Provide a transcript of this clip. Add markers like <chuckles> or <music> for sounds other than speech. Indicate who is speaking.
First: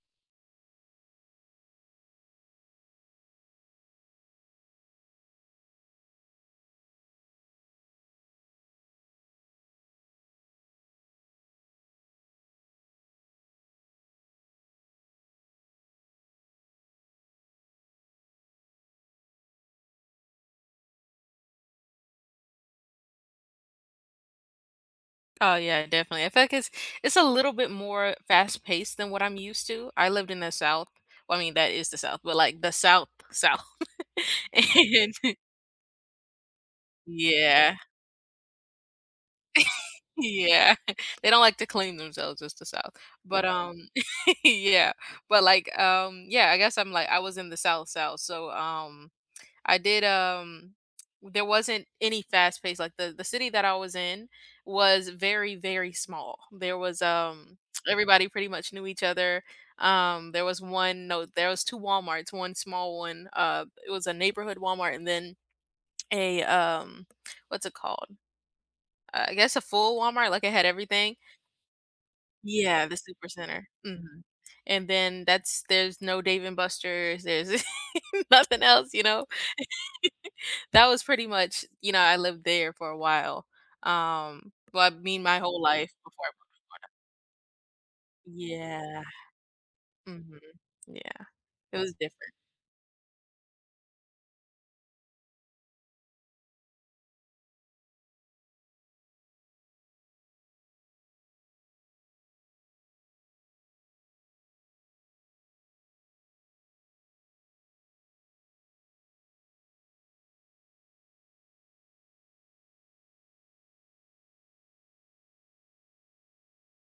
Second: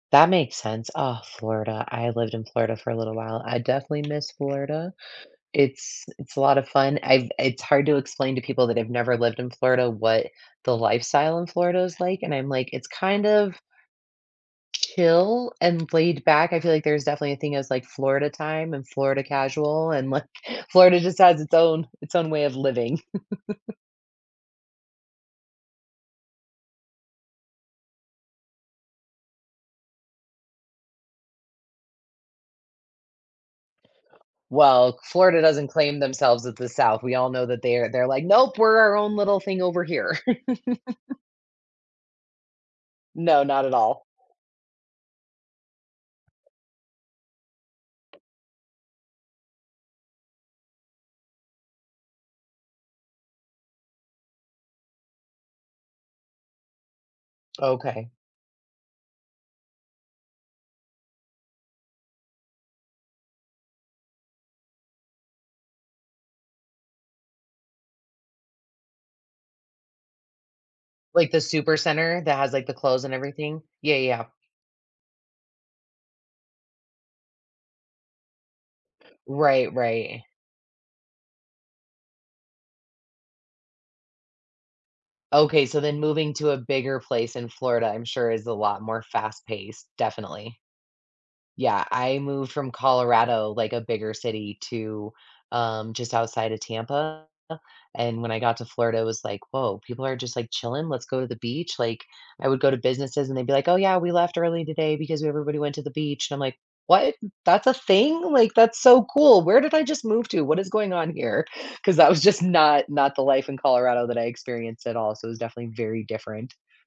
Speaker 1: That makes sense. Ah, Florida, I lived in Florida for a little while. I definitely miss Florida. It's it's a lot of fun. I've it's hard to explain to people that have never lived in Florida what the lifestyle in Florida is like, and I'm like, "It's kind of" "chill and laid back." I feel like there's definitely a thing as, like, Florida time and Florida casual and, like, Florida just has its own its own way of living. <chuckles>
Speaker 2: Oh, yeah, definitely. In fact, it's it's a little bit more fast paced than what I'm used to. I lived in the South. Well, I mean, that is the South, but, like, the South, South.
Speaker 1: Well,
Speaker 2: <chuckles> And
Speaker 1: Florida doesn't claim themselves as the South. We all know that
Speaker 2: Yeah.
Speaker 1: they're they're, like, "Nope, we're our own little thing over
Speaker 2: <laughs>
Speaker 1: here."
Speaker 2: Yeah, <chuckles>
Speaker 1: <laughs>
Speaker 2: they don't like to claim themselves as the South.
Speaker 1: No,
Speaker 2: But,
Speaker 1: not at
Speaker 2: um
Speaker 1: all.
Speaker 2: <laughs> yeah, but, like, um, yeah, I guess I'm, like I was in the South, South. So, um, I did, um there wasn't any fast-paced, like, the the city that I was in was very, very small. There was, um <smacks lips>
Speaker 1: Okay.
Speaker 2: everybody pretty much knew each other. Um, there was 1, no there was 2 Walmarts, 1 small 1 uh, it was a Neighborhood Walmart and then a, um what's it called? Uh, I guess a full Walmart, like, it had everything.
Speaker 1: Like, the Supercenter that has, like, the
Speaker 2: Yeah, the
Speaker 1: clothes and everything?
Speaker 2: Supercenter,
Speaker 1: Yeah,
Speaker 2: mhm.
Speaker 1: yeah.
Speaker 2: And then that's there's no Dave and Buster's, there's <laughs> nothing else, you know?
Speaker 1: Right, right.
Speaker 2: <laughs> That was pretty much, you know I lived there for a while, um well, I mean, my whole
Speaker 1: Okay, so
Speaker 2: life
Speaker 1: then
Speaker 2: before I
Speaker 1: moving
Speaker 2: moved
Speaker 1: to
Speaker 2: to
Speaker 1: a
Speaker 2: Florida.
Speaker 1: bigger place in Florida, I'm sure, is a lot more
Speaker 2: Yeah.
Speaker 1: fast-paced,
Speaker 2: Mhm,
Speaker 1: definitely.
Speaker 2: yeah, it
Speaker 1: Yeah,
Speaker 2: was
Speaker 1: I
Speaker 2: different.
Speaker 1: moved from Colorado, like, a bigger city to, um, just outside of Tampa, and when I got to Florida, it was like, "Whoa, people are just, like, chilling, let's go to the beach." Like, I would go to businesses, and they'd be like, "Oh, yeah, we left early today because w everybody went to the beach." And I'm like, "What? That's a thing, like, that's so cool. Where did I just move to? What is going on here?" 'Cause that was just not not the life in Colorado that I experienced at all, so it was definitely very different.